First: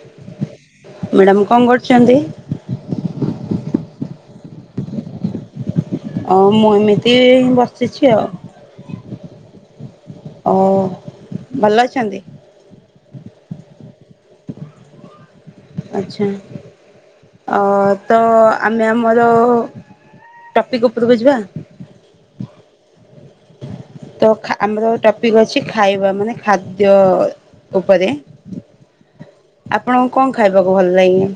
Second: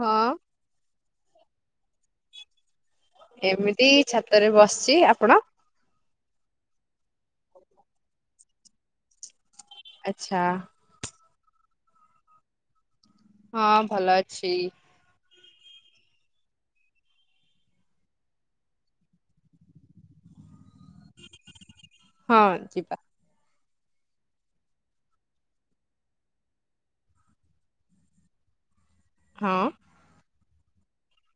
ହଁ ମ୍ୟାଡାମ କଣ କରୁଚନ୍ତି? ଏମିତି ଛାତରେ ବସିଛି ଆପଣ। ଅ ମୁଁ ଏମିତି ବସିଛି ଆଉ। ଆଚ୍ଛା ଓ ଭଲ ଅଛନ୍ତି। ହଁ ଭଲ ଅଛି। ଆଚ୍ଛା। ଅ ତ ଆମେ ଆମର ଟପିକ ଉପରକୁୁ ଯିବା। ହଁ ଯିବା। ତ ଆମର ଟପିକ୍ ହଉଛି ଖାଇବା ମାନେ ଖାଦ୍ୟ ଉପରେ। [inaudible] ହଁ। ଆପଣଙ୍କୁ କଣ ଖାଇବାକୁ ଭଲ ଲାଗେ?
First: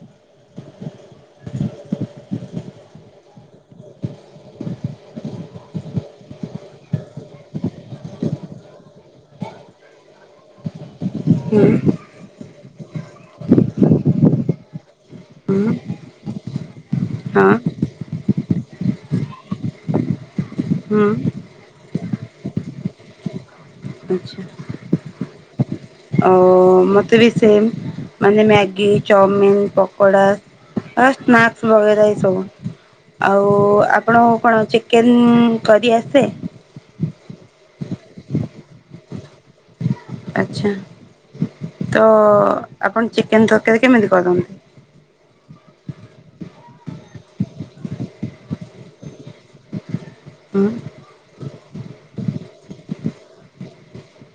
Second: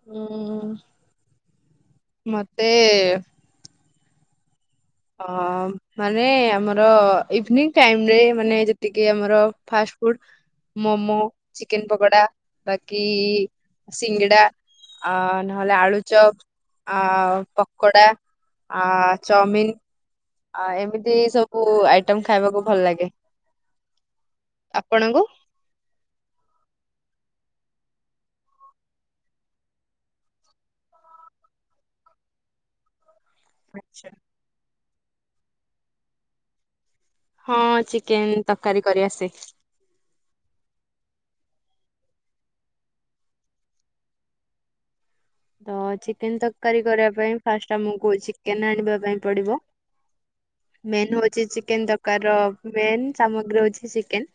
ଉଁ ମତେ ଅ ମାନେ ଆମର ଇଭନିଙ୍ଗ୍ ଟାଇମ୍ ରେ ମାନେ ଯେତିକି ଆମର ଫାଷ୍ଟ ଫୁଡ୍। ମୋମୋ ହୁଁ ଚିକେନ୍ ପକଡା। ବାକି ସିଙ୍ଗଡା ଅ ହୁଁ ନହେଲେ ଆଳୁଚପ୍। ଅ ହଁ ପକଡା ଅ ଚାଉମିିନ୍। ଆ ହୁଁ ଏମିତି ସବୁ ଆଇଟମ୍ ଖାଇବାକୁ ଭଲ ଲାଗେ ଆପଣଙ୍କୁ? ଅ ମତେ ବି ସେମ୍ ମାନେ ମ୍ୟାଗି ଚାଉମିନ୍ ପକଡ଼ା। ଅ ସ୍ନାକ୍ସ ବଗେରା ଏସବୁ। ଆଉ ଆଚ୍ଛା। ଆପଣଙ୍କୁ କଣ ଚିକେନ୍ କରି ଆସେ? ହଁ ଚିକେନ୍ ତରକାରୀ କରି ଆସେ। ଆଚ୍ଛା ତ ଆପଣ ଚିକେନ୍ ତରକାରୀ କେମିତି କରନ୍ତି? ତ ଚିକେନ୍ ତରକାରୀ କରିବା ପାଇଁ ଫାଷ୍ଟ ଆମକୁ ଚିକେନ୍ ଆଣିବା ପାଇଁ ପଡିବ। ହୁଁ। ମେନ୍ ହଉଛି ଚିକେନ୍ ତରକାରି ର ମେନ୍ ସାମଗ୍ରୀ ହଉଚି ଚିକେନ୍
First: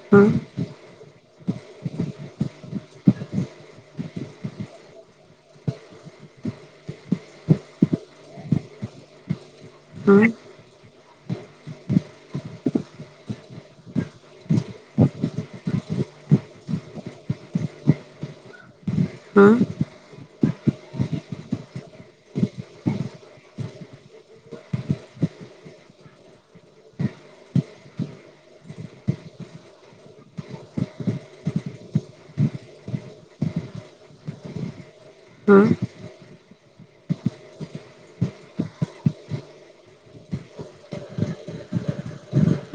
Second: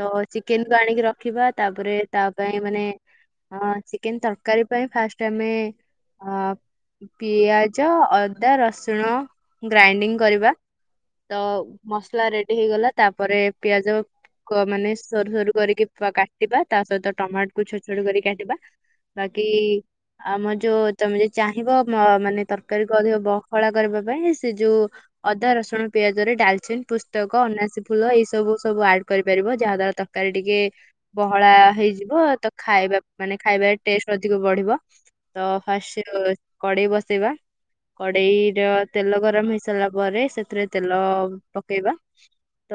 ତ ହୁଁ ଚିକେନ୍ କୁ ଆଣିକି ରଖିବା ତାପରେ ତା ପାଇଁ ମାନେ ହଁ ଚିକେନ୍ ତରକାରୀ ପାଇଁ ଫାଷ୍ଟ ତମେ ଅ ପିଆଜ ଅଦା ରସୁଣ ହୁଁ ଗ୍ରାଇଣ୍ଡିଙ୍ଗ କରିବା ତ ମସଲା ରେଡି ହେଇଗଲା ତାପରେ ପିଆଜ କ ମାନେ ସରୁ ସରୁ କରିକି କାଟିବା ତା ସହିତ ଟମାଟକୁୁ ଛୋଟ ଛୋଟ କରି କାଟିବା। ବାକି ହୁଁ ଆମ ଯୋଉ ତମେ ଯଦି ଚାହିଁବ ମ ମାନେ ତରକାରୀ କରିବ ବହଳା କରିବା ପାଇଁ ସେ ଯୋଉ ଅଦା ରସୁଣ ପିଆଜ ରେ ଡାଲଚିନ୍ ପୁସ୍ତକ ଅନାସୀ ଫୁଲ ଏଇ ସବୁ ସବୁ ଆଡ କରିପାରିବ ଯାହା ଦ୍ବା ତ କାରୀ ଟିକେ ବହଳା ହେଇଯିବ ତ ଖାଇବା ମାନେ ଖାଇବାରେ ଟେଷ୍ଟ ଅଧିକ ବଢିବ। ତ ହୁଁ ଫାଷ୍ଟ ଏ କଡେଇ ବସେଇବା। କଡେଇ ର ତେଲ ଗରମ ହେଇ ସାରିଲା ପରେ ସେଥିରେ ତେଲ ପକେଇବା।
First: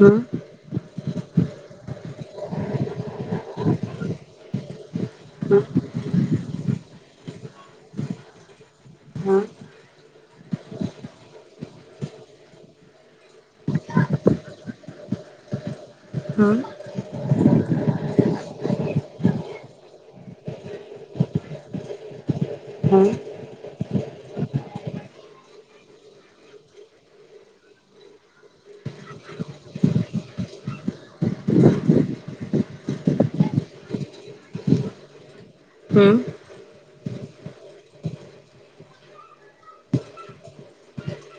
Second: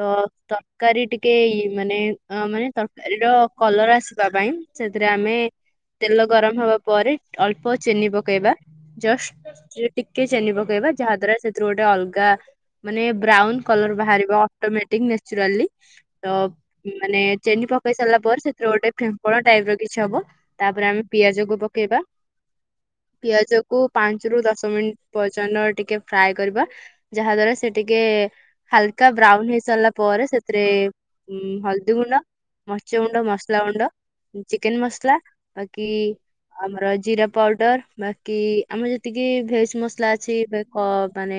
ତ ତରକାରୀ ଟିକେ ଇ ମାନେ ଅ ମାନେ ତରକାରୀର କଲର ଆସିବା ପାଇଁ ସେଥିରେ ଆମେ ହୁଁ ତେଲ ଗରମ ହବା ପରେ ଅଳ୍ପ ଚିନି ପକେଇବା ଜଷ୍ଟ। ସେଥିରେ ଟିକେ ଚିନି ପକେଇବା ଯାହା ଦ୍ଵାରା ସେଥିରୁ ଗୋଟେ ଅଲଗା ମାନେ ବ୍ରାଉନ୍ କଲର ବାହାରିବ ଅଟୋମେଟିକ ନେଚୁରାଲି ତ ହୁଁ ହୁଁ ମାନେ ଚିନି ପକେଇ ସାରିଲା ପରେ ସେଥିରେ ଗୋଟେ ଫିମ୍ପଳା ଟାଇପ୍ ର କିଛି ହବ ତାପରେ ଆମେ ପିଆଜକୁ ପ କେଇବା। ହଁ। ପିଆଜ କୁ ପାଞ୍ଚ ରୁ ଦଶ ମିନିଟ୍ ପର୍ଯ୍ୟନ୍ତ ଟିକେ ଫ୍ରାଏ କରିବା। ଯାହା ଦ୍ଵାରା ସେ ଟିକେ ହାଲକା ବ୍ରାଉନ୍ ହେଇ ସାରିଲା ପରେ ସେଥିରେ ଉ ହଳଦୀ ଗୁଣ୍ଡ ମର୍ଚ ଗୁଣ୍ଡ ମସଲା ଗୁଣ୍ଡ ଚିକେନ୍ ମସଲା ବାକି ହୁଁ ହୁଁ ହଁ ହୁଁ ହୁଁ ହୁଁ ଆମର ଜିରା ପାଉଡର ବାକି ଆମର ଯେତିକି ଭେଜ ମସଲା ଅଛି ମାନେ କ ମାନେ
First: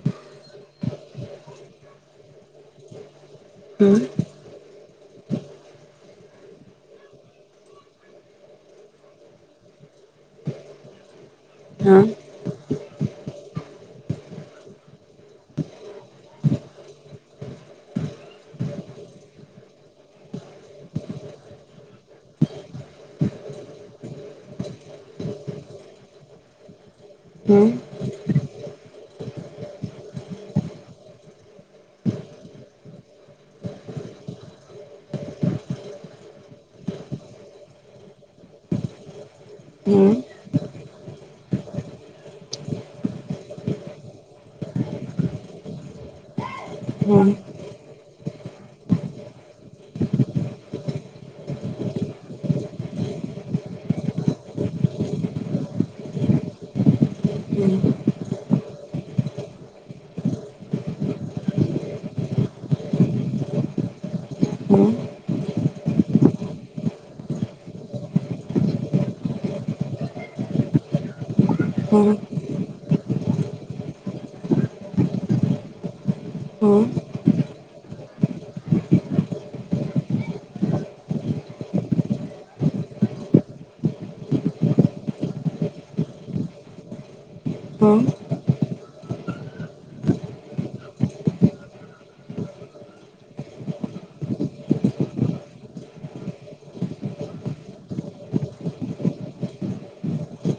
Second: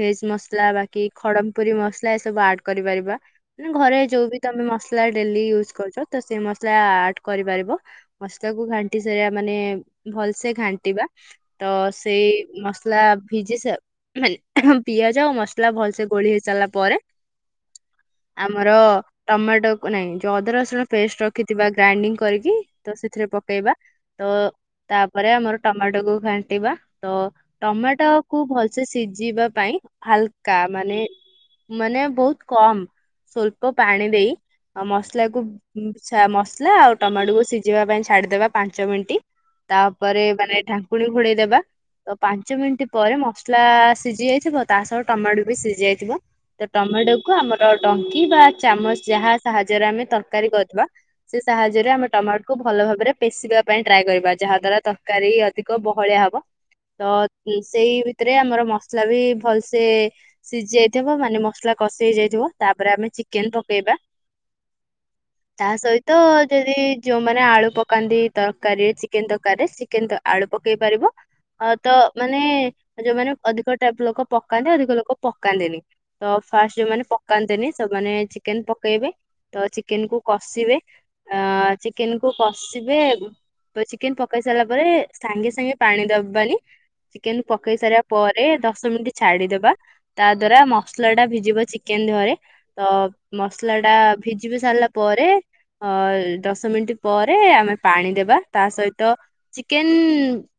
ଭେଜ ମସଲା ବାକି ଖଡମ ପୁରୀ ମସଲା ଏ ସବୁ ଆଡ କରିପାରିବା ମାନେ ହୁଁ ଘରେ ଯୋଉ ବି ତମେ ମସଲା ଡେଲି ୟୁଜ କରୁଛ ତ ସେଇ ମସଲା ଆଡ କରିପାରିବ ମସଲା କୁ ଘାଣ୍ଟି ସେଇଆ ମାନେ ଭଲ ସେ ଘାଣ୍ଟିବା ତ ସେଇ ମସ ଲା ଭିଜି ସ ହୁଁ- ହୁଁ -ପିଆଜ ମସଲା ଭଲସେ ଗୋଳି ହେଇ ସାରିଲା ପରେ ଆମର ଟମାଟୋକୁ ନାଇଁ ଯୋଉ ଅଦା ରସୁଣ ପେଷ୍ଟ ରଖିଥିବା ଗ୍ରାଇଣ୍ଡିଙ୍ଗ କରିକି ତ ସେଥିରେ ପକେଇବା। ତ ତାପରେ ଆମର ଟମାଟୋକୁୁ ଘାଣ୍ଟିବା ତ ଟମାଟୋ କୁ ଭଲସେ ସିଝିବା ପାଇଁ ହାଲକା ମାନେ ମାନେ ବହୁତ କମ ସୋଳ୍ପ୍ ପାଣି ଦେଇ ଆ ମସଲା କୁ ମସଲା ଆଉ ଟମାଟୋକୁ ସିଝିବା ପାଇଁ ଛାଡିଦେବା ପାଞ୍ଚ ମିନିଣ୍ଟ ତାପରେ ମାନେ ଢାଙ୍କୁଣୀ ଘୋଡେଇଦବା। ତ ପାଞ୍ଚ ମିନିଣ୍ଟ ପରେ ମସଲା ସିଝି ଯାଇଥିବ। ତା ସହ ଟମାଟୋ ବି ସିଝି ଯାଇଥିବ। ସେ ହୁଁ ହୁଁ ହୁଁ ହୁଁ ଟମାଟୋକୁୁ ଆମର ଡଙ୍କି ବା ଚାମଚ ଯାହା ସାହାଯ୍ୟରେ ଆମେ ତରକାରୀ କରିବା। ସେ ସାହାଯ୍ୟରେ ଆମେ ଟମାଟୋକୁୁ ଭଲ ଭାବରେ ପେଶିବା ପାଇଁ ଟ୍ରାଏ କରିବା ଯାହା ଦ୍ଵାରା ତରକାରୀ ଅଧିକ ବହଳିଆ ହବ। ତ ସେଇ ଭିତରେ ଆମର ମସଲା ବି ଭଲସେ ସିଝି ଯାଇଥିବ। ମାନେ ମସଲା କଷି ହେଇ ଯାଇଥିବ। ତାପରେ ଆମେ ଚିକେନ ପକେଇବା। ହୁଁ ତା ସହିତ ଯଦି ଯୋଉମାନେ ଆଳୁ ପ କାନ୍ତି ତରକାରୀରେ ଚିକେନ ତରକାରୀରେ ଚିକେନ ତ ଆଳୁ ପକେଇ ପାରିବ। ଅ ତ ମାନେ ଯୋଉମାନେ ଅଧିକ ଟାଇପ ଲୋକ ପକାନ୍ତି। ଅଧିକ ଲୋକ ପକାନ୍ତିନି ତ ଫାଷ୍ଟ ଯୋଉମାନେ ପ ପକାନ୍ତିନି ସେମାନେ ଚିକେନ ପକେଇବେ ତ ଚିକେନ କୁ କଷିବେ। ଅ ଚିକେନ କୁ କ କସିବେ ଚିକେନ ପକେଇ ସାରିଲା ପରେ ସାଙ୍ଗେ ସାଙ୍ଗେ ପାଣି ଦବାନି। ଚିକେନ ପକେଇ ସାରିବା ପରେ ଦଶ ମିନିଟ ଛାଡିଦବା ତା ଦ୍ଵାରା ମସଲା ଟା ଭିଜିବ ଚିକେନ ଦେହରେ ତ ମସଲା ଟା ଭିଜିବି ସାରିଲା ପରେ ଅ ଦଶ ମିନିଟ ପ ରେ ଆମେ ପାଣି ଦେବା ତା ସହିତ ଚିକେନ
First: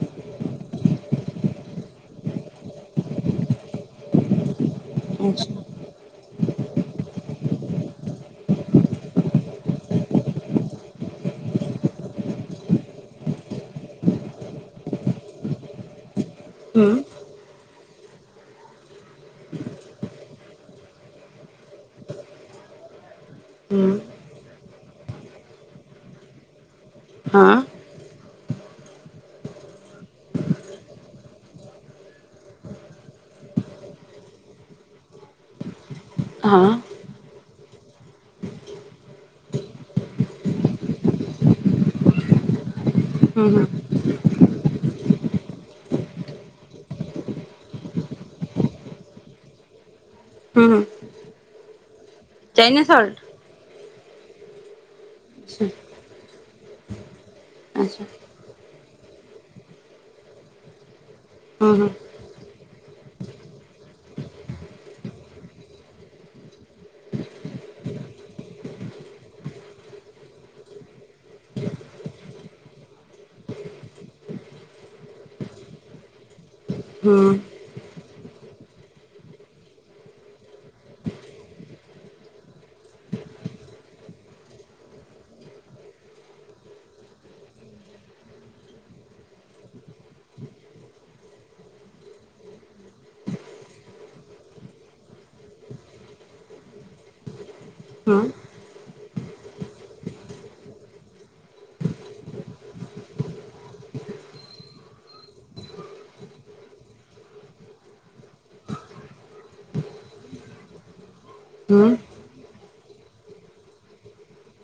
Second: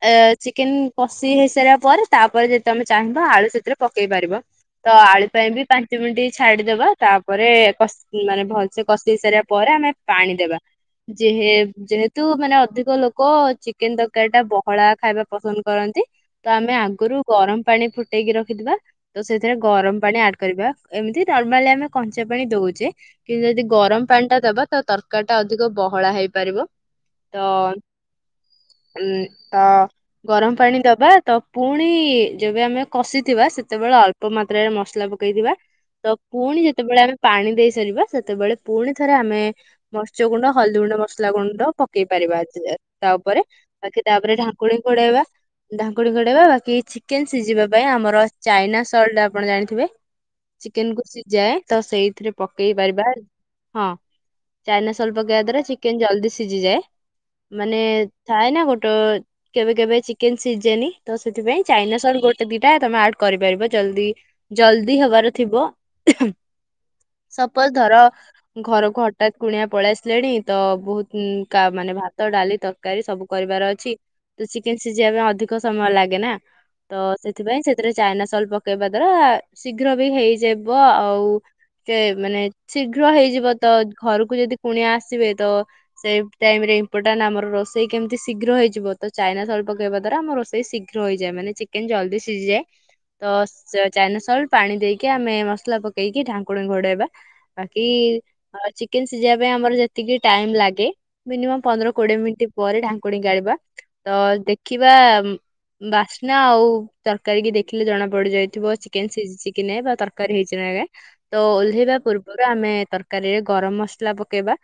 ଏ ଚିକେନ କଷି ହେଇସାରିବା ପରେ ତାପରେ ଯେଦି ତମେ ଚାହିଁବ ଆଳୁ ସେଥିରେ ପକେଇ ପାରିବ। ତ ଆଳୁ ପାଇଁ ଆଚ୍ଛା ବି ପାଞ୍ଚ ମିନିଟ୍ ଛାଡିଦବା ତାପରେ କସି ମାନେ ଭଲସେ କଷେଇ ସାରିବା ପରେ ଆମେ ପାଣି ଦେବା। ଯେହେ ଯେହେତୁ ମାନେ ଅଧିକ ଲୋକ ଚିକେନ ତରକାରୀ ଟା ବହଳା ଖାଇବା ପସନ୍ଦ କରନ୍ତି। ତ ଆମେ ହୁଁ ହୁଁ ଆଗୁରୁ ଗରମ ପାଣି ଫୁଟେଇକି ରଖିଥିବା। ତ ସେଥିରେ ଗରମ ପାଣି ଆଡ୍ କରିବା। ଏମିତି ନର୍ମାଲି ଆମେ କଞ୍ଚା ପାଣି ଦଉଛେ। କିନ୍ତୁ ଯଦି ହଁ ଗରମ ପାଣିଟା ଦବା ତ ତରକାରୀ ଟା ଅଧିକ ବହଳା ହେଇପାରିବ। ତ ଉଁ ତ ଗରମ ପାଣି ଦବା ତ ପୁଣି ଯେବେ ଆମେ କଷିଥିବା। ସେତେବେଳେ ଅଳ ଳ୍ପ ମାତ୍ରାରେ ମସଲା ପକେଇ ଥିବା। ତ ପୁଣି ହଁ ଯେତେବେଳେ ଆମେ ପାଣି ଦେଇ ସାରିବା। ସେତେବେଳେ ପୁଣି ଥରେ ଆମେ ମର୍ସ୍ୟ ଗୁଣ୍ଡ, ହଳଦୀ ଗୁଣ୍ଡ ମ ସଲା ଗୁଣ୍ଡ ପକେଇ ପାରିବା ତା ହୁଁ ଉପରେ ହୁଁ ହୁଁ ବାକି ତା ଉପରେ ଢାଙ୍କୁଣି ଘୋଡେଇବା। ଢାଙ୍କୁଣି ଘୋଡ଼େଇବା। ବାକି ଚିକେନ ସିଝିବା ପାଇଁ ଆମର ଚାଇନା ସଲ୍ଟ ଆପଣ ଜାଣିଥିବେ ହୁଁ ଚିକେନ କୁ ସିଝାଏ। ତ ସେଇଥିରେ ପକେଇ ଚାଇନା ପାରିବା। ସଲ୍ଟ ହଁ ଚାଇନାସଲ୍ଟ ପକେଇବା ଦ୍ଵାରା ଆଚ୍ଛା ଚିକେନ ଜଲ୍ଦି ସିଝିଯାଏ। ମାନେ ଆଚ୍ଛା ଥାଏ ନା ଗୋଟେ କେବେ କେବେ ଚିକେନ ସିଜେନି ତ ସେଥିପାଇଁ ହୁଁ ହୁଁ ଚାଇନା ସଲ୍ଟ ଗୋ ଦିଟା ତମେ ଆଡ କରିପାରିବ। ଜଲଦି ଜଲଦି ହବାର ଥିବ। ସପୋଜ୍ ଧର ଘରକୁ ହଠାତ୍ କୁଣିଆ ପଳେଇ ଆସିଲେଣି। ତ ବହୁତ୍ ଉଁ କା ମାନେ ଭାତ, ଡାଲି, ତରକାରୀ ସବୁ କରିବାର ଅଛି। ତ ଚିକେନ୍ ସିଝିବା ପାଇଁ ଅଧିକ ସମୟ ଲାଗେ ନାଁ ତ ହୁଁ ସେଥିପାଇଁ ସେ ଥିରେ ଚାଇନା ସଲ୍ଟ ପକେଇବା ଦ୍ଵାରା ଶୀଘ୍ର ବି ହେଇଯିବ ଆଉ। ସେ ମାନେ ଶୀଘ୍ର ହେଇଯିବ ତ ଘରୁକୁ ଯେଦି କୁଣିଆ ଆସିବେ ତ ସେଇ ଟାଇମ୍ ରେ ଇମ୍ପୋର୍ଟାଣ୍ଟ ଆମର ରୋଷେଇ କେମିତି ଶୀଘ୍ର ହେଇଯିବ ତ ଚାଇନା ସଲ୍ଟ ପକେଇବା ଦ୍ଵାରା ଆମ ରୋଷେଇ ସି ଘ୍ର ହୋଇଯାଏ ମାନେ ଚିକେନ୍ ଜଲ୍ଦି ସିଝିଯାଏ। ତ ସ ଚାଇନା ସଲ୍ଟ ପାଣି ଦେଇକି ଆମେ ମସଲା ପକେଇକି ଢାଙ୍କୁଣୀ ଘୋଡେଇବା। ବାକି ହୁଁ ଆ ଚିକେନ୍ ସିଝିବା ପାଇଁ ଆମର ଯେ ଟିକେ ଟାଇମ୍ ଲାଗେ ମିନିମମ୍ ପନ୍ଦର କୋଡିଏ ମିନିଟ୍ ପରେ ଢାଙ୍କୁଣି କାଢ଼ିବା। ତ ଦେଖିବା ବାସ୍ନା ଆଉ ତରକାରୀ କି ଦେଖିଲେ ଜଣା ପଡି ଯାଇଥିବ ଚିକେନ୍ ସିଝିଛି କି ନାଇଁ ବା ତରକାରୀ ହେଇଛି ନାଁ ନାଇଁ। ତ ହୁଁ ଓହ୍ଲେଇବା ପୂର୍ବରୁ ଆମେ ତରକାରୀରେ ଗରମ ମସଲା ପକେଇବା।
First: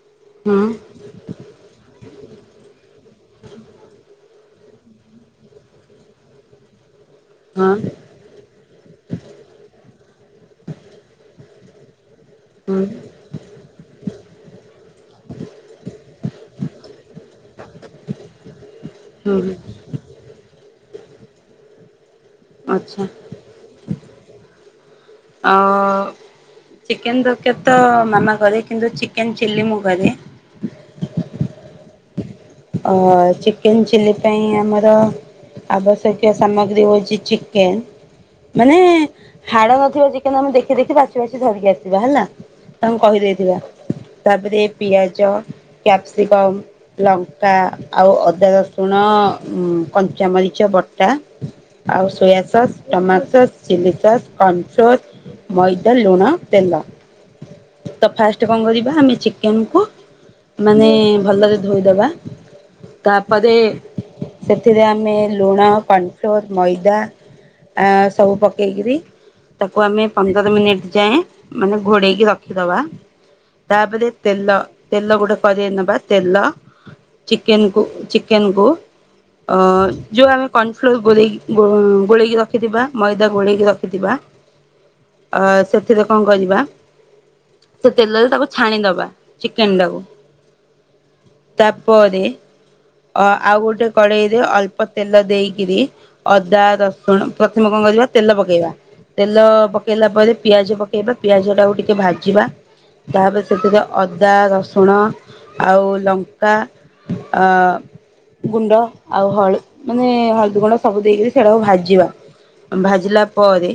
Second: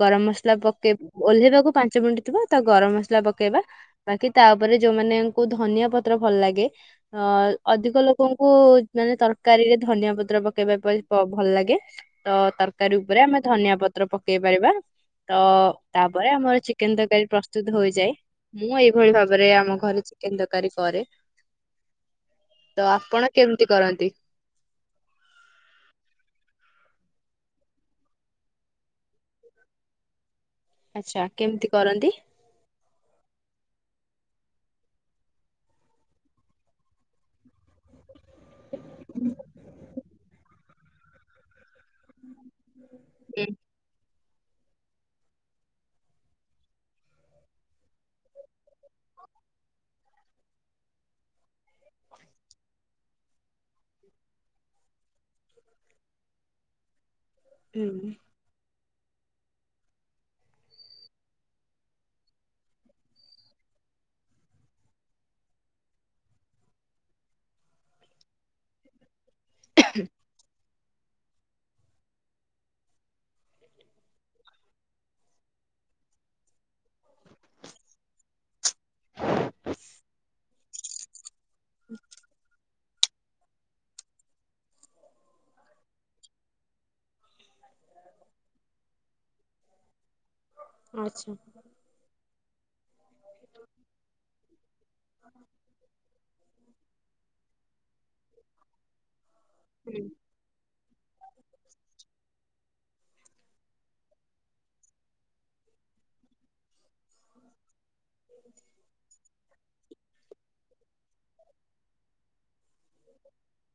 ଗରମ ମସଲା ହୁଁ ପକେଇ ଓହ୍ଲେଇବାକୁ ପାଞ୍ଚ ମିନିଟ୍ ଥିବା ତା ଗରମ ମସଲା ପକେଇବା। ବାକି ତା ଉପରେ ଯୋଉ ମାନଙ୍କୁ ଧନିଆ ପତ୍ର ଭଲ ଲାଗେ ଅ ହଁ ଅଧିକ ଲୋ କଙ୍କୁ ମାନେ ତରକାରୀ ରେ ଧନିଆ ପତ୍ର ପକେଇବା ପାଇଁ ବ ଭଲ ଲାଗେ। ତ ହୁଁ ତରକାରୀ ଉପରେ ଆମେ ଧନିଆ ପତ୍ର ପ କେଇ ପାରିବା ତ ତାପରେ ଆମର ଚିକେନ୍ ତରକାରୀ ପ୍ରସ୍ତୁତ ହୋଇଯାଏ। ମୁଁ ଏଇଭଳି ହୁଁ ଭାବରେ ଆମ ଘରେ ଚିକେନ୍ ତରକାରୀ କରେ। ତ ଆଚ୍ଛା ଆପଣ କେମିତି କରନ୍ତି? ଅ ଚିକେନ୍ ତରକାରୀ ତ ମାମା କରେ କିନ୍ତୁ ଚିକେନ୍ ଚିଲ୍ଲି ମୁଁ କରେ। ଆଚ୍ଛା କେମିତି କରନ୍ତି? ଅ ଚିକେନ୍ ଚିଲ୍ଲି ପାଇଁ ଆମର ଆବଶ୍ୟକୀୟ ସାମଗ୍ରୀ ହଉଚି ଚିକେନ୍। ମାନେ ହାଡ ନଥିବ ଚିକେନ୍ ଆମେ ଦେଖି ଦେଖି ବାଛି ବାଛି ଧରିକି ଆସି ଯା ହେଲା ତାଙ୍କୁ ହୁଁ କହିଦେଇଥିବା। ତାପରେ ପିଆଜ, କ୍ୟାପ୍ସିକମ୍, ଲ ଙ୍କା ଆଉ ଅଦା, ରସୁଣ, କଞ୍ଚାମରିଚ ବଟା। ଆଉ soya sauce tomato sauce chilli sauce କନ୍ ଫ୍ଲୋର୍। ମଇଦା ଲୁଣ ତେଲ। ତ ହୁଁ ଫାଷ୍ଟ କଣ କରିବା ଆମେ ଚିକେନ୍ କୁୁ ମାନେ ଭଲରେ ଧୋଇଦବା। ତା ପରେ ସେଥିରେ ଆମେ ଲୁଣ ପନ୍ ଫ୍ଲୋର୍ ମଇଦା। ଆ ସବୁ ପକେଇକିରି ତାକୁ ଆମେ ପନ୍ଦର ମିନିଟ୍ ଯାଏଁ ମାନେ ଘୋଡେଇକି ରଖିଦବା। ତାପରେ ତେଲ ତେଲ ଗୁଡ଼େ କରେଇରେ ନେବା ତେଲ ଚିକେନ୍ କୁ ଚିକେନ୍ କୁ। ଅ ଯୋଉ ଆମେ କନ୍ ଫ୍ଲୋର୍ ଗୋଳେଇ ଗୋଳେଇକି ରଖିଥିବା ମଇଦା ଗୋଳେଇକି ରଖିଥିବା। ଅ ସେଥିରେ କଣ କରିବା? ସେ ତେଲରେ ତାକୁ ଛାଣିଦବା ଚିକେନ୍ ଟାକୁ। ଆଚ୍ଛା। ପରେ ଅ ଆଉ ଗୋଟେ କଡ଼େଇରେ ଅଳ୍ପ ତେଲ ଦେଇକିରି ଅ ଅଦା ରସୁଣ ପ୍ରଥମେ କଣ କରିବ ତେଲ ପକେଇବା ତେଲ ହୁଁ, ପକେଇଲା ପରେ ପିଆଜ ପ ପକେଇବା ପିଆଜ ଟାକୁ ଟିକେ ଭାଜିବା। ତାପରେ ସେଥିରେ ଅଦା ରସୁଣ ଆଉ ଲଙ୍କା ଅ ଗୁଣ୍ଡ ଆଉ ହଳ ମାନେ ହଳଦୀ ଗୁଣ୍ଡ ସବୁ ଦେଇକିରି ସେଇଟାକୁ ଭାଜିବା ଭାଜିଲା ପରେ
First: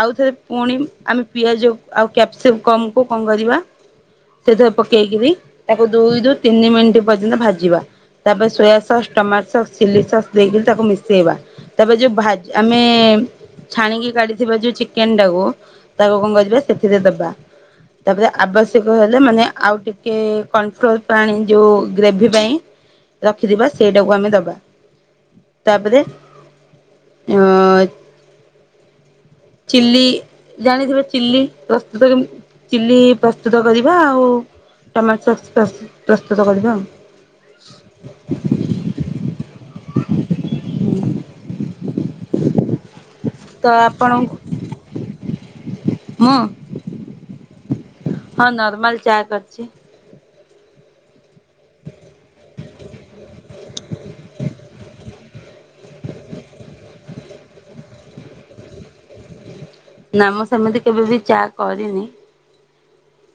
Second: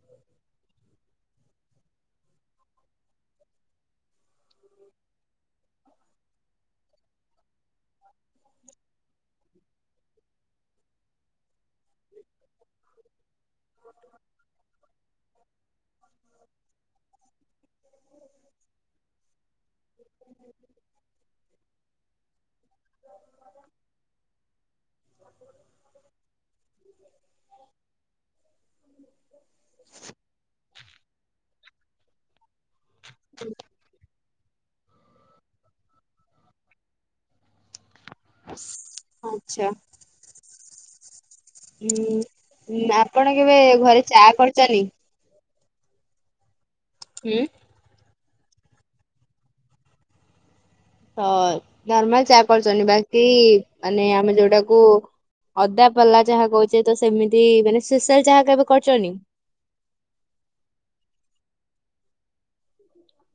ଆଉଥରେ ପୁଣି ଆମେ ପିଆଜ ଆଉ କ୍ୟାପସିପ୍ କମ କୁ କଣ କରିବା ସେଥିରେ ପକେଇକିରି ତାକୁ ଦୁଇ ରୁ ତିନି ମିନିଟ ସେଟା ଭାଜିବା ତାପରେ soya sauce tomato sauce chilli sauce ଦେଇକି ତାକୁ ମିଶେଇବା। ତାପରେ ଯୋଉ ଭା ଆମେ ଛାଣିକି କାଢିଥିବା ଯୋଉ ଚିକେନ ଟାକୁ ତାକୁ କଣ କରିବା ସେଥିରେ ଦବା। ତାପରେ ଆବଶ୍ୟକ ହେଲେ ମାନେ ଆଉ ଟିକେ କନଫ୍ଲୋର ପାଣି ଯୋଉ ଗ୍ରେଭି ପାଇଁ ରଖିଥିବା ସେଇଟାକୁ ଆମେ ଦବା ତାପରେ ଅ ଚିଲ୍ଲି ଜାଣିଥିବେ ଚିଲ୍ଲି [unintelligible] ଚିଲ୍ଲି ପ୍ରସ୍ତୁତ କରିବା ଆଉ ଟମାଟୋ ସସ ପ୍ରସ ପ୍ରସ୍ତୁତ କରିବା ଆଉ। ଆଛା। [inaudible] ହୁଁ ନାପ ତ ଆପଣ ହୁଁ ହୁଁ। ହଁ ନର୍ମାଲ ଚା କରିଛି। ତ ନର୍ମାଲ ଚା କରୁଛନ୍ତି ବାକି ମାନେ ଆମେ ଯୋଉଟାକୁ ଅଦାପଲା ଯାହା କହୁଛେ ତ ସେମିତି ମାନେ ସ୍ପେଶାଲ ଯାହା କେବେ କରୁଛନ୍ତି? ନା ମୁଁ ସେମିତି କେବେବି ଚା କରିନି।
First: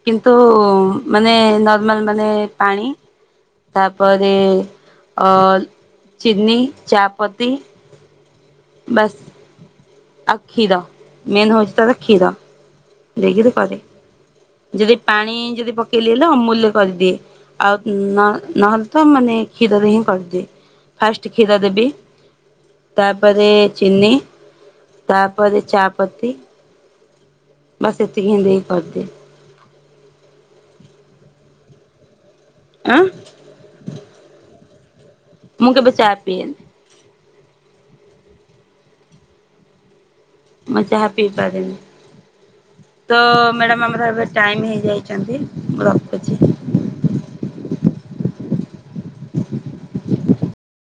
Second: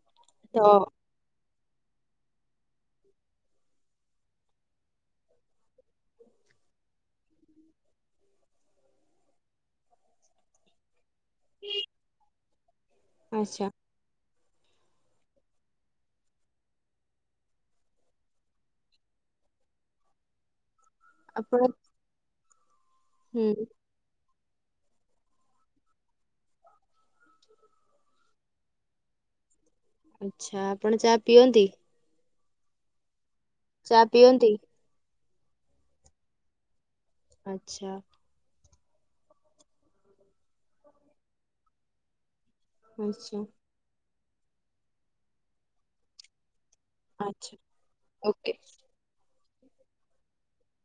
କିନ୍ତୁ ତମ ମାନେ ନର୍ମାଲ ମାନେ ପାଣି ତାପରେ ଅ ଚିନି ଚାପତି ବାସ ଆଉ କ୍ଷୀର ମେନ ହୋଉଛି ତାର କ୍ଷୀର। ଦେଇକିରି ଆଚ୍ଛା କରେ ଯଦି ପାଣି ଯଦି ପକେଇଲି ହେଲେ ଅମୁଲ ରେ କରିଦିଏ। ଆଉ ନ ନହେଲେ ତ ମାନେ କ୍ଷୀରରେ ହିଁ କରିଦିଏ। ଫାଷ୍ଟ କ୍ଷୀର ଆପଣ ଦେବି ହୁଁ ତାପରେ ଚିନି ତାପରେ ଚାପତି ଏତିକି ହିଁ ଦେଇ କରିଦିଏ। ଆଚ୍ଛା ଆପଣ ଚା ପିଅନ୍ତି? ଆଁ ଚା ପିଅନ୍ତି? ମୁଁ କେବେ ଚା ପିଏନି। ଆଛା। ମୁଁ ଚାହା ପିଇପାରେନି ତ ଆଚ୍ଛା ମ୍ୟାଡାମ ଆମର ଏବେ ଟାଇମ୍ ହେଇଯାଇଛନ୍ତି ମୁଁ ରଖୁଛି। ଆଛା ଓକେ। [inaudible]